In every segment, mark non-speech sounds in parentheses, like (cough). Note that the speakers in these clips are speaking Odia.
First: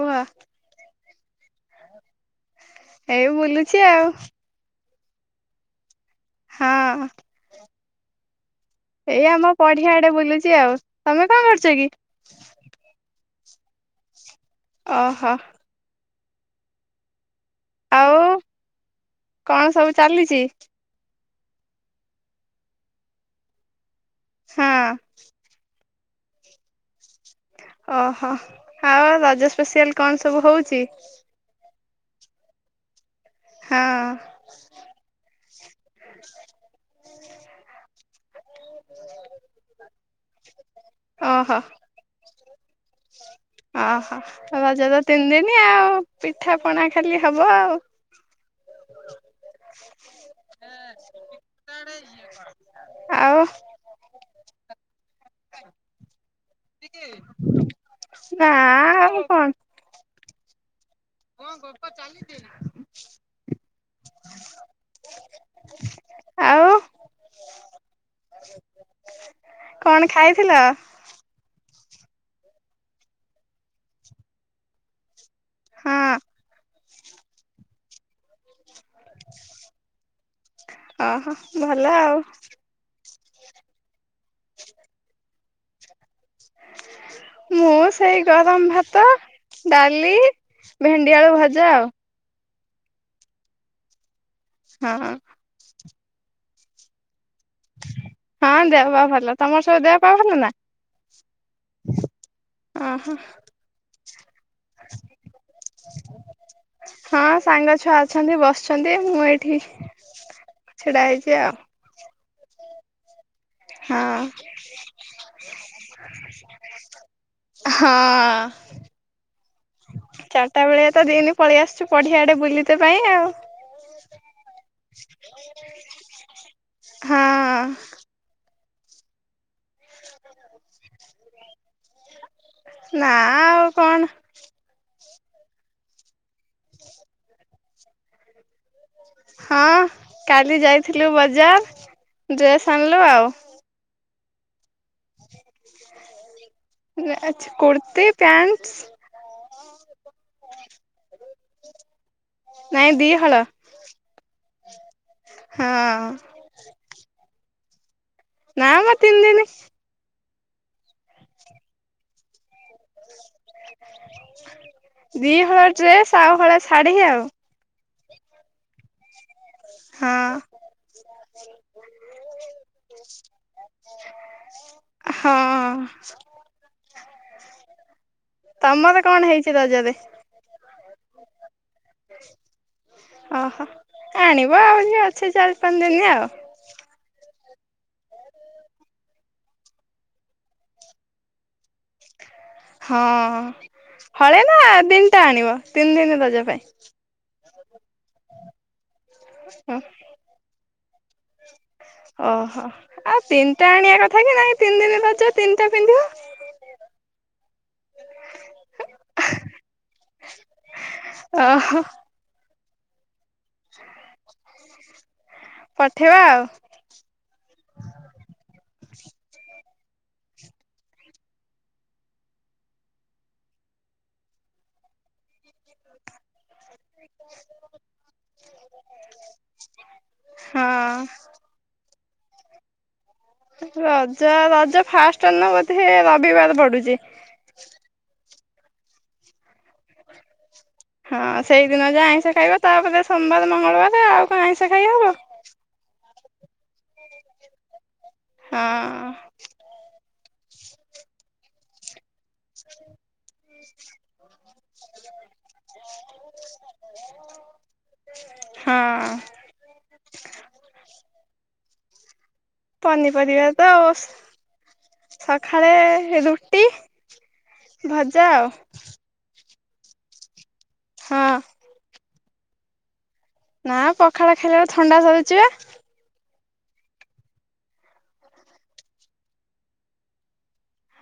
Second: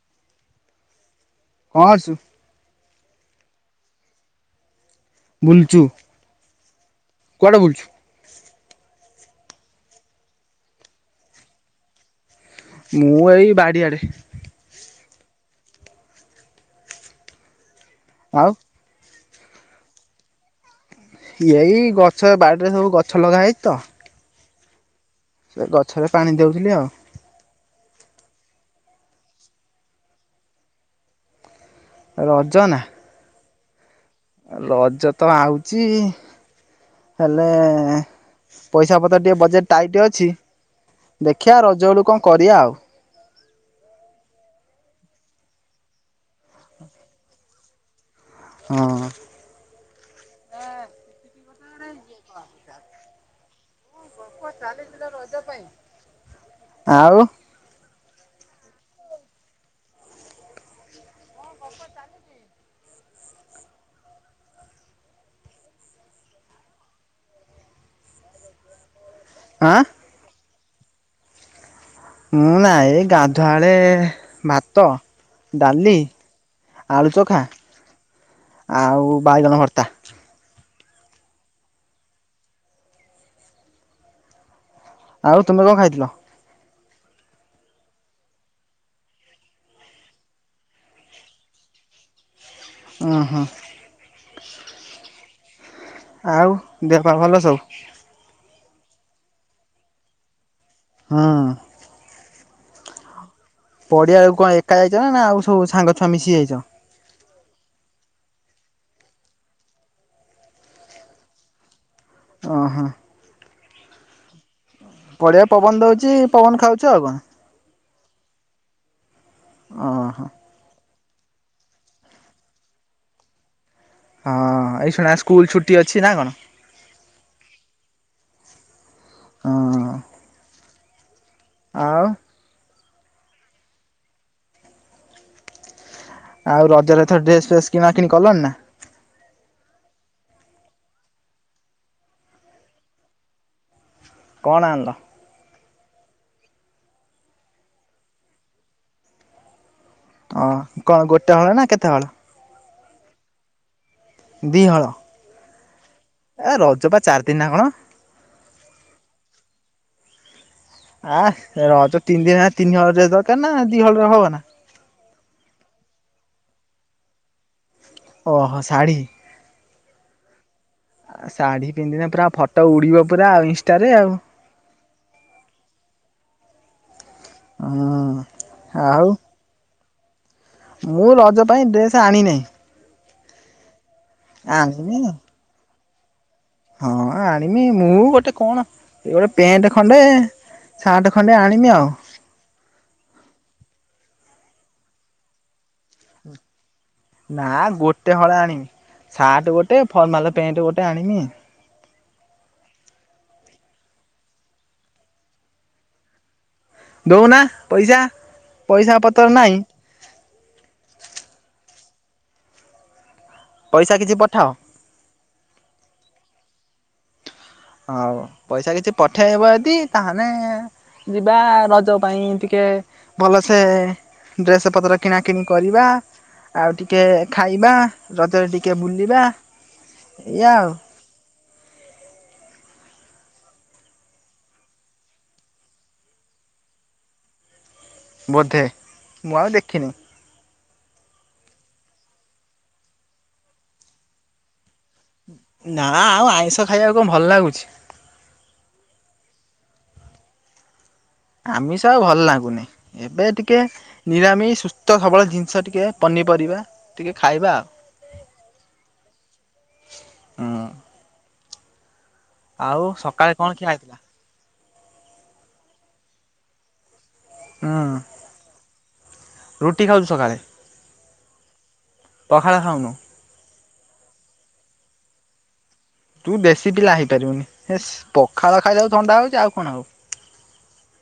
କୁହ। କଣ କରୁଚୁ? ଏଇ ବୁଲୁଛି ଆଉ। ବୁଲୁଚୁ। ହଁ। କୁଆଡ଼େ ବୁଲୁଛୁ? ଏଇ ଆମ ପଡ଼ିଆ ଆଡ଼େ ବୁଲୁଚି ଆଉ ତମେ କଣ କରୁଚକି? ମୁଁ ଏଇ ବାଡ଼ିଆଡ଼େ। ଓହୋ। ଆଉ। କଣ ସବୁ ଚାଲିଚି? ଏଇ ଗଛ ବାଡ଼ିରେ ସବୁ ଗଛ ଲଗାହଇଚିତ। ହଁ। ସେଇ ଗଛରେ ପାଣି ଦେଉଥିଲି ଆଉ। ଓହୋ ଆଉ ରଜ ସ୍ପେଶିଆଲ କଣ ସବୁ ହଉଚି? ରଜ ନା ହଁ। ରଜତ ଆଉଚି। ହେଲେ ପଇସା ପତ୍ର ଟିକେ ବଜେଟ ଟାଇଟ୍ ଅଛି। ଦେଖିଆ ଓହୋ ରଜ ବେଳକୁ କଣ କରିବା ଆଉ। ଓହୋ। ରଜତ ତିନି ଦିନି ଆଉ ପିଠା ପଣା ଖାଲି ହବ ଆଉ। ହଁ। ଆଉ? କଣ ଚାଲିଥିଲା ରଜ ପାଇଁ? ନା ଆଉ କଣ କଣ ଗପ ଚାଲିଥିଲା? ଆଉ (inaudible) ଆ? କଣ ଖାଇଥିଲ? ମୁଁ ନାଇଁ ଏ ଗାଧୁଆଳେ ଭାତ ଡାଲି ହଁ ଆଳୁ ଚୋଖା ଆଉ ବାଇଗଣ ଭର୍ତ୍ତା। ଓହୋ ଭଲ ଆଉ। ହ ଆଉ ତୁମେ କଣ ଖାଇଥିଲ? ମୁଁ ସେଇ ଗରମ ଭାତ ଡାଲି ଭେଣ୍ଡିଆଳୁ ଭଜା ଆଉ। ଓହୋ। ହଁ। ଆଉ ଦେହ ପା ଭଲ ସବୁ? ହଁ ଦେହ ପା ଭଲ। ତମର ସବୁ ଦେହ ପା ଭଲ ନା? ହଁ। ଅହ। ପଡିଆକୁ କଣ ଏକା ଯାଇଛ ନା ଆଉ ସବୁ ସାଙ୍ଗଛୁଆ ମିଶି ଯାଇଛ? ହଁ ସାଙ୍ଗ ଛୁଆ ଅଛନ୍ତି ବସିଛନ୍ତି ମୁଁ ଏଇଠି ଛିଡା ହେଇଛି ଆଉ। ଓହୋ। ହଁ। ବଢ଼ିଆ ପବନ ଦଉଛି ପବନ ଖାଉଛି ଆଉ କଣ। ହଁ। ଓହୋ। ଚାରିଟା ବେଳେ ତ ଦିନ ପଳେଇ ଆସୁଛୁ ପଢିଆଡେ ବୁଲିିତେ ପାଇଁ ଆଉ। ହଁ ଏଇ ଶୁଣା ସ୍କୁଲ ଛୁଟି ଅଛି ନା କଣ? ହଁ। ହଁ। ଆଉ ନା ଆଉ କଣ। ଆଉ ରଜରେ ଏଥର ଡ୍ରେସ ଫେସ କିଣା କିଣି କଲଣି ନା? ହଁ କାଲି ଯାଇଥିଲୁ ବଜାର ଡ୍ରେସ୍ ଆଣିଲୁ ଆଉ। କଣ ଆଣିଲ? ଆଛା କୁର୍ତି ପ୍ୟାଣ୍ଟ। ଓ କଣ ଗୋଟେ ହଳ ନା କେତେ ହଳ? ନାଇଁ ଦି ହଳ। ଦି ହଳ। ହଁ। ଏ ରଜ ବା ଚାରି ଦିନି ନା କଣ? ନାଁ ମ ତିନ ଦିନି। ଆ ରଜ ତିନି ଦିନ ହେ ତିନି ହଳ ଡ୍ରେସ ଦରକାର ନା ଦି ହଳରେ ହବ ନା। ଦି ହଳ ଡ୍ରେସ ଆଉ ହଳେ ଶାଢୀ ଆଉ। ଓହୋ ଶାଢ଼ୀ। ହଁ ଶାଢୀ ପିନ୍ଧିନେ ପୁରା ଫଟୋ ଉଡିବ ପୁରା ଆଉ ଇନଷ୍ଟାରେ ଆଉ। ହଁ। ହଁ। ତମର ଆଉ କଣ ହେଇଛି ରଜରେ? ମୁଁ ରଜ ପାଇଁ ଡ୍ରେସ ଆଣି ନେଇଁ ଓହୋ ଆଣିବ ଆହୁରି ଆଣିନି। ଅଛି ଚାରି ପାଞ୍ଚ ଦିନି ଆଉ। ହଁ ଆଣିମି ମୁଁ ଗୋଟେ କଣ ଏ ଗୋଟେ ପେଣ୍ଟ୍ ଖଣ୍ଡେ ସାର୍ଟ ଖଣ୍ଡେ ଆଣିମି ଆଉ। ହଁ ହଳେ ନା ତିନଟା ଆଣିବ ତିନି ଦିନି ରଜ ପାଇଁ? ନା ଗୋଟେ ହଳେ ଆଣିମି ସାର୍ଟ ଗୋଟେ ଫର୍ମାଲ ପେଣ୍ଟ୍ ଗୋଟେ ଆଣିମି। ଓ ହୋ। ଆଉ ତିନିଟା ଆଣିଆ କଥା କି ନାଇ ତିନି ଦିନି ରଜ ତିନିଟା ପିନ୍ଧିବ। ଦଉନା ପଇସା ପଇସା ପତ୍ର ନାଇଁ। ଓ ହୋ। ପଇସା କିଛି ପଠାଅ। ପଠେଇବା ଆଉ। ହଉ ପଇସା କିଛି ପଠେଇବ ଯଦି ତାହେନେ ଯିବା ରଜ ପାଇଁ ଟିକେ ଭଲସେ ଡ୍ରେସ ପତ୍ର କିଣା କିଣି କରିବା। ଆଉ ଟିକେ ଖାଇବା ରଜରେ ଟିକେ ବୁଲିବା ଏଇଆ ଆଉ। ହଁ। ରଜ ରଜ ଫାଷ୍ଟ ନ ବୋଧେ ରବିବାର ପଡୁଚି। ବୋଧେ ମୁଁ ଆଉ ଦେଖିନି। ହଁ ଆଉ ସେଇଦିନ ଯାହା ଆଇଁଷ ଖାଇବ ତାପରେ ସୋମବାରେ ମଙ୍ଗଳବାରେ ଆଉ କଣ ଆଇଁଷ ଖାଇହବ। ନା ଆଉ ଆଇଁଷ ଖାଇବାକୁ କଣ ଭଲ ଲାଗୁଚି। ହଁ। ଆମିଷ ଆଉ ଭଲ ଲାଗୁନି ଏବେ ଟି କେ ନିରାମି ସୁସ୍ଥ ସବଳ ଜିନିଷ ଟିକେ ପନିପରିବା ଟିକେ ଖାଇବା ଆଉ। ହଁ। ହୁଁ। ଆଉ ସକାଳେ ପନିପରିବା କଣ ଖିଆ ତ ଓ ହେଇଥିଲା? ସଖାଳେ ରୁଟି ହୁଁ ଭଜା ଆଉ। ରୁଟି ଖାଉଚୁ ସକାଳେ? ହଁ। ପଖାଳ ଖାାଉନୁ? ନା ପଖାଳ ଖାଇଲା ବେଳୁ ଥଣ୍ଡା ଧରୁଚି ବା। ତୁ ଦେଶୀ ପିଲା ହେଇପାରିବୁନି ହେସ୍ ପଖାଳ ଖାଇଲା ବେଳକୁ ଥଣ୍ଡା ହଉଚି ଆଉ କଣ ହବ।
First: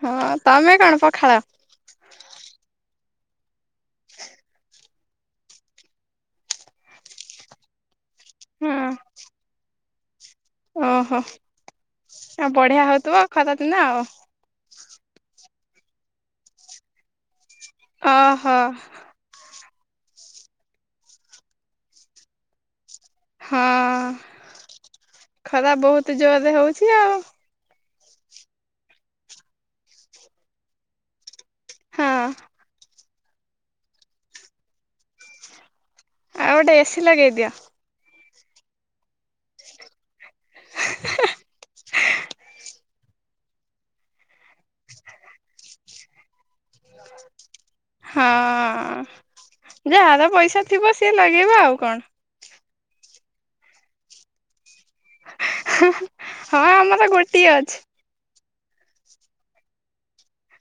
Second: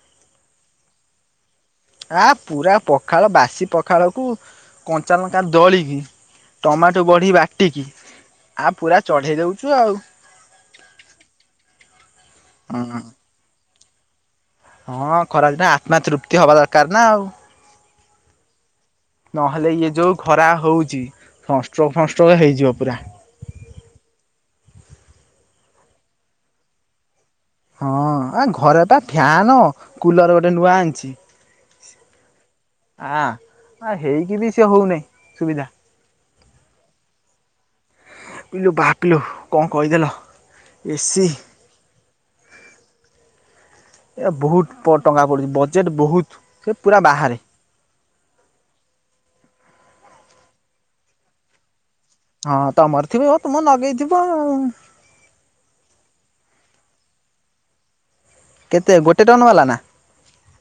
ହଁ ତମେ କଣ ପଖାଳ? ଆ ପୁରା ପଖାଳ ବାସି ପଖାଳକୁ କଞ୍ଚା ଲଙ୍କା ଦଳିକି ଟମାଟୋ ବଡି ବାଟିକି ଆ ହଁ ପୁରା ଚଢେଇ ଦେଉଚୁ ଆଉ। ଓହୋ ଆଉ ହଁ ବଢିଆ ହଉ ଥିବ ଖରା ଦିନେ ଆଉ। ହଁ ଖରା ଦିନେ ଆତ୍ମା ତୃପ୍ତି ହବା ଦରକାର ନା ଆଉ। ଅ ହ। ନହେଲେ ଇଏ ଯୋଉ ଖରା ହଉଚି ସଂଷ୍ଟ୍ରୋକ ଫଂଷ୍ଟ୍ରୋକ ହେଇଯିବ ପୁରା। ହଁ ଖରା ବହୁତ ଜୋରରେ ହଉଛି ଆଉ। ହଁ ଆ ଘରେ ପା ଫ୍ୟାନ କୁଲର ଗୋଟେ ନୂଆ ଆଣିଛି। ହଁ। ହଁ ହେଇକି ବି ସେ ହଉନହିଁ ସୁବିଧା। ଆଉ ଗୋଟେ ଏସି ଲଗେଇ ଦିଅ। ଇଲୁ ବାପିଲୁ କଁ କହିଦେଲ ଏସି। ଏ ବହୁତ ଟଙ୍କା ପଡ଼ୁଛି ବଜେଟ୍ ବହୁତ ସେ ପୁରା ବାହାରେ। ହଁ ଯାହାର ପଇସା ଥିବ ସିଏ ଲଗେଇବା ଆଉ କଣ। ହଁ ତମର ଥିବେ ଆଉ ତୁମେ ଲଗେଇଥିବ ଆଉ। ହଁ ଆମର ଗୋଟିଏ ଅଛି। କେତେ ଗୋଟେ ଟନ ବାଲା ନା।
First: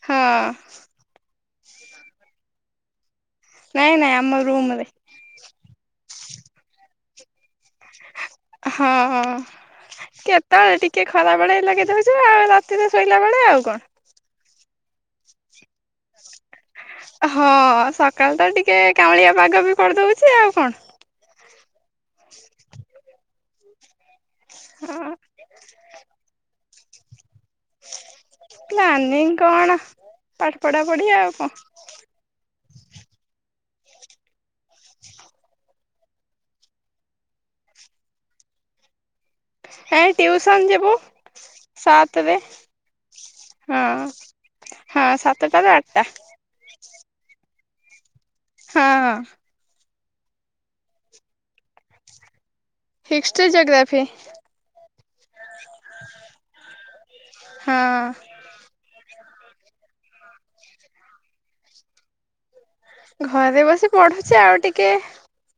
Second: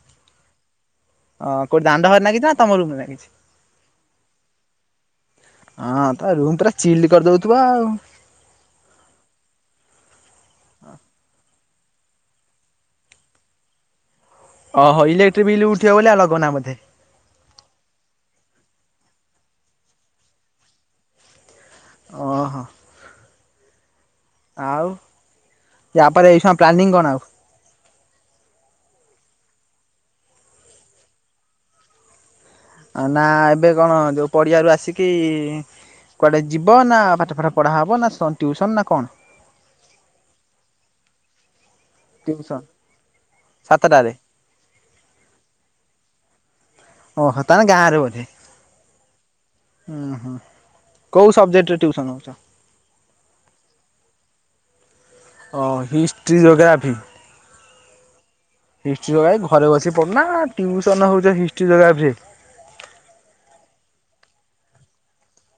ହଁ। ଅ ଦାଣ୍ଡ ଘରେ ଲାଗିଛି ନା ତମ ରୁମ୍ ଲାଗିଛି? ନାଇଁ ନାଇଁ ଆମ ରୁମରେ। ହଁ ତ ରୁମ ପୁରା ଚିଲ୍ କରିଦଉଥିବା ଆଉ। ହଁ ହଁ। କେତେବେଳେ ଟିକେ ଖରା ବେଳେ ଲଗେଦଉଛ ଆଉ ରାତିରେ ଶୋଇଲା ବେଳେ ଆଉ କଣ। ଓହୋ ଇଲେକ୍ଟ୍ରିକ ବିଲ୍ ଉଠିବ ବ ଆ ଲଗନା ବୋଧେ। ହଁ ସକାଳ ତ ଟିକେ କାଉଁଳିଆ ପାଗ ବି କରିଦଉଛି ଆଉ କଣ। ଓ ହୋ। ଆଉ ହଁ ୟାପରେ ଏଇ ସମୟ ପ୍ଲାନିଂ କଣ ଆଉ? ପ୍ଲାନିଂ କଣ ପାଠ ପଢା ପଢିଆ ଆଉ କଣ। ନା ଏବେ କଣ ଯୋଉ ପଡିଆରୁ ଆସିକି କୁଆଡ଼େ ଯିବ ନା ପାଠ ପାଠ ପଢ଼ା ହେବ ନା ଟ୍ୟୁସନ୍ ନା କଣ? ହେ ଟିଉସନ ଯିବୁ ସାତରେ ଟିଉସନ ହଁ। ସାତଟାରେ ହଁ ସାତଟା ରୁ ଆଠଟା। ଓହୋ ତାନେ ଗାଁରେ ବୋଧେ? ହଁ। ଉୁଁ ହୁଁ କୋଉ ସବଜେକ୍ଟ ରେ ଟଟିୁସନ ହଉଚ? History geography. ଓ ହିଷ୍ଟ୍ରି ଜୋଗ୍ରାଫି? ହଁ ହିଷ୍ଟ୍ରି ଯୋଗାଇ ଘରେ ବସି ପଢୁନା ଟ୍ୟୁସନ ହେଉଛ ହିଷ୍ଟ୍ରି ଯୋଗାଫି। ଘରେ ବସି ପଢୁଛି ଆଉ ଟିକେ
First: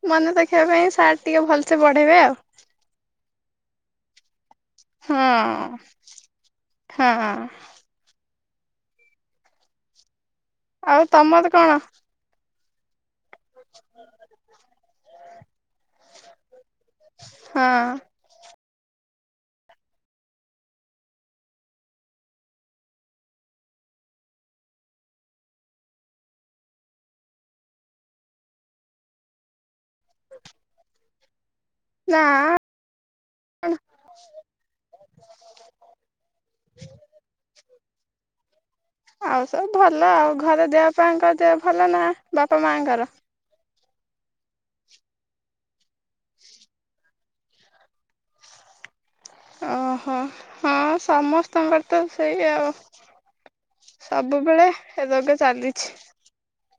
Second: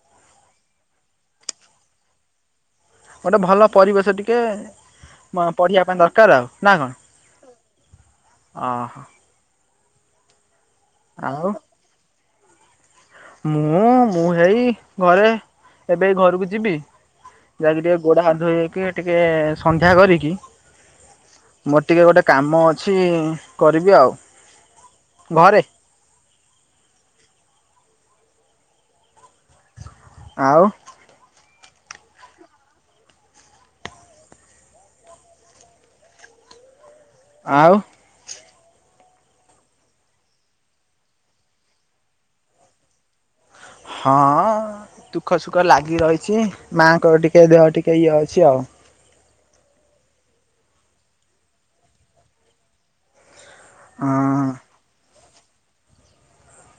ମନେ ରଖିବା ପାଇଁ ସାର୍ଟ ଟିକେ ଭଲସେ ବଢ଼େଇବେ ଆଉ। ଗୋଟେ ଭଲ ପରିବେଶ ଟିକେ ପଢିବା ପାଇଁ ଦରକାର ଆଉ। ନା କଣ? ହଁ ହଁ ଅଁ ହଁ। ଆଉ ତମର କଣ? ମୁଁ ମୁଁ ହେଇ ଘରେ ଏବେ ଘରକୁ ଯିବି। ହଁ ଯାଇକି ଟିକେ ଗୋଡା ହାତ ଧୋଇହେଇକି ଟିକେ ସନ୍ଧ୍ୟା କରିକି ମୋର ଟିକିଏ ଗୋଟେ କାମ ଅଛି କରିବି ଆଉ। ଘରେ ଆଉ। ନା। ଆଉ? ଆଉ ସବୁ ଭଲ ଆଉ। ଘରେ ଦେହପାଙ୍କର ଦେ ଭଲ ନା ବାପା ମାଙ୍କର? ହଁ ଦୁଃଖ ସୁଖ ଲାଗି ରହିଛି, ମାଙ୍କ ଟିକେ ଦେହ ଟିକେ (unintelligible) ଆଉ। ଅଃ ହଁ ସମସ୍ତଙ୍କର ତ ସେଇ ଆଉ। ହଁ ସବୁବେଳେ (unintelligible) ଚାଲିଛି।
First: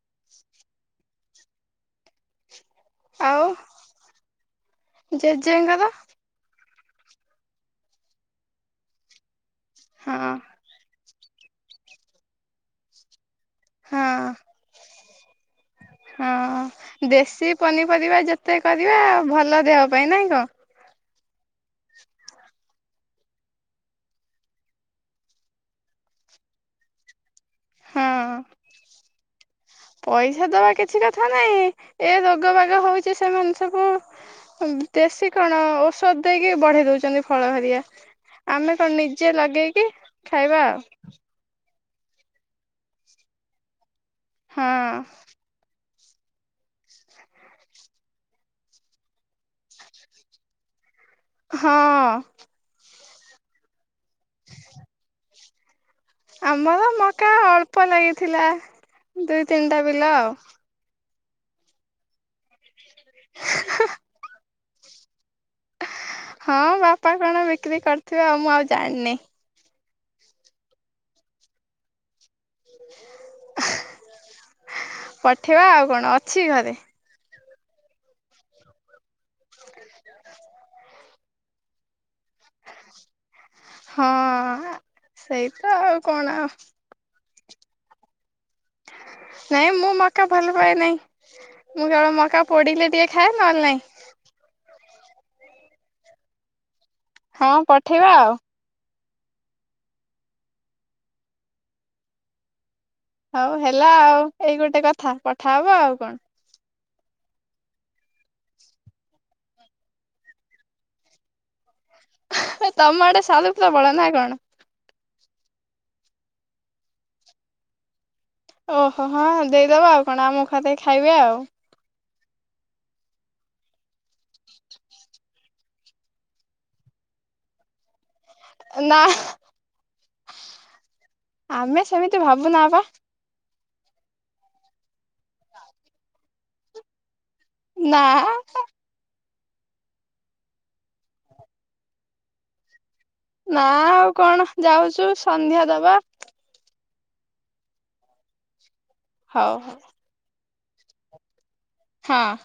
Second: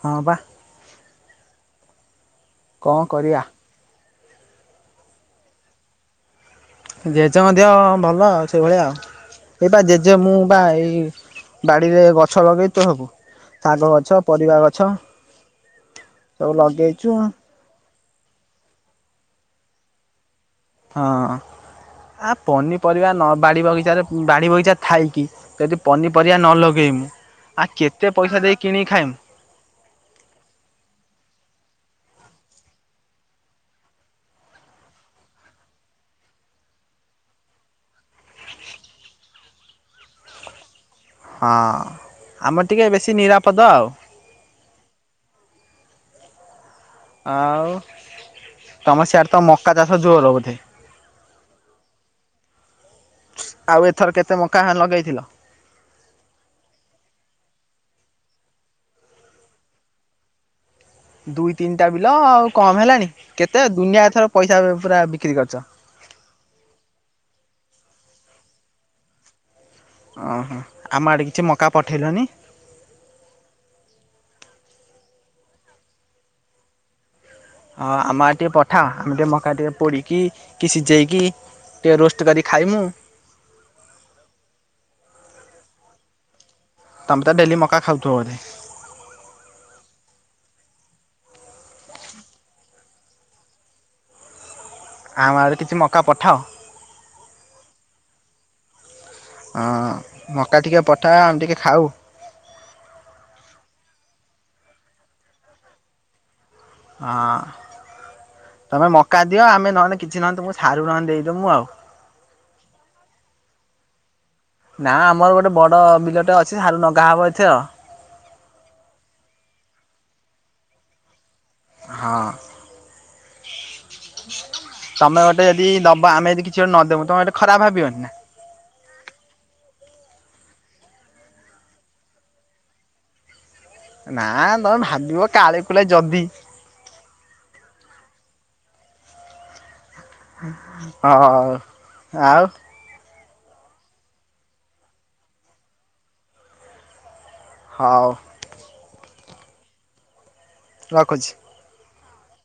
ହଁ ପା। କଣ କରିବା। ଜେଜେ ଙ୍କ ର? ଜେଜେ ଙ୍କ ଦେହ ଭଲ ଆଉ ସେଇଭଳିଆ ଆଉ ଏ ପା ଜେଜେ ହଁ ମୁଁ ବା ଏଇ ବାଡିରେ ଗଛ ଲଗେଇ (unintelligible) ଶାଗ ଗଛ ହଁ ପରିବା ଗଛ ସବୁ ହଁ ଲଗେଇଚୁ ଆଉ। ଦେଶୀ ପନିପରିବା ଯେତେ କରିବା ଭଲ ଦେହ ପାଇଁ ନାଇଁ କଣ? ହଁ ଆ ପନିପରିବା ନ ବାଡ଼ି ବଗିଚାରେ ବାଡ଼ି ବଗିଚା ଥାଇକି ଜେଦି ପନିପରିବା ନ ଲଗେଇମୁଁ ଆ କେତେ ହଁ ପଇସା ଦେଇକି କିଣିକି ଖାଇମୁଁ। ପଇସା ଦବା କିଛି କଥା ନାଇଁ ଏ ରୋଗ ବାଗ ହୋ ଉଚି ସେମାନେ ସବୁ ଦେଶୀ କଣ ଔଷଧ ଦେଇକି ବଢେଇ ଦୋଉଚନ୍ତି ଫଳ ହାରିକା। ଆମେ ତ ନିଜେ ଲଗେଇକି ଖାଇବା ଆଉ। ହଁ ଆମର ଟିକେ ବେଶୀ ନିରାପଦ ଆଉ। ହଁ ଆଉ ତମ ସିଆଡେ ତ ମକା ଚାଷ ଯୋରୋ ବୋଧେ? ହଁ ଆଉ ଏଥର କେତେ ମକା ଲଗେଇଥିଲ? ଆମର ମକା ଅଳ୍ପ ଲାଗିଥିଲା ଦୁଇ ତିନିଟା ବିଲ ଆଉ। ଦୁଇ ତିନିଟା ବିଲ ଆଉ କମ ହେଲାଣି କେତେ ଦୁନିଆ ଏଥର ପଇସା ପୁରା ବିକ୍ରି କରିଚ। ହଁ ବାପା କଣ ବିକ୍ରି କରିଥିବେ ଆଉ ମୁଁ ଆଉ ଜାଣିନି। ଅଁହଁ ଆମ ଆଡେ କିଛି ମକା ପଠେଇଲନି। ପଠେଇବା ଆଉ କଣ ଅଛି ଘରେ। ହଁ ଆମ ଆଡେ ଟିକେ ପଠା ଆମେ ଟିକେ ମକା ଟିକେ ପୋଡିକି କି ସିଯେଇକି ଟିକେ ରୋଷ୍ଟ କରିକି ଖାଇମୁଁ। ହଁ ସେଇ ତ ଆଉ କଣ ଆଉ। ତମେ ତ ଡେଲି ମକା ଖାଉଥିବ ବୋଧେ? ନାଇଁ ମୁଁ ମକା ଭଲ ପାଏନାହିଁ। ମୁଁ କେବଳ ମକା ପୋଡ଼ିଲେ ଟିକେ ଖାଏ ନଲେ ନାଇଁ। ଆମ ଆଡେ କିଛି ମକା ପଠାଅ। ହଁ ପଠେଇବା ଆଉ ଅଁ ମକା ଟିକେ ପଠା ଆମେ ଟିକେ ଖାଉ। ହୋଉ ହେଲା ଆଉ ଏଇ ଗୋଟେ କଥା ପଠାହବ ଆଉ କଣ। ହଁ ତମେ ମକା ଦିଅ ଆମେ ନହେନେ କିଛି ନହେନେ ତମକୁ ସାରୁ ନହେନେ ଦେଇଦୋମୁଁ ଆଉ। ତମ ଆଡେ ସାରୁ ପ୍ରବଳ ନାଁ କଣ? ନା ଆମର ଗୋଟେ ବଡ଼ ବିଲଟେ ଅଛି ସାରୁ ନଗାହବ (unintelligible) ଓ ହୋ ହୋ ହଁ ଦେଇଦେବା ଆଉ କଣ ଆମ (unintelligible) ଖାଇବେ ଆଉ। ହଁ। ତମେ ଗୋଟେ ଯଦି ଦବ ଆମେ ଯଦି କିଛି ଗୋଟେ ନଦୋବୁ ତମେ ଗୋଟେ ଖରାପ ଭାବିବନି ନା। ନା। ଆମେ ସେମିତି ଭାବୁନା ପା। ନା ତମେ ଭାବିବ କାଳେ କୁଳେ ଯଦି ନା ହଁ ଆଉ। ନା ଆଉ କଣ ଯାଉଛୁ ସନ୍ଧ୍ୟା ଦବା। ହଉ। ହଉ ହଉ। ରଖୁଛି। ହଁ।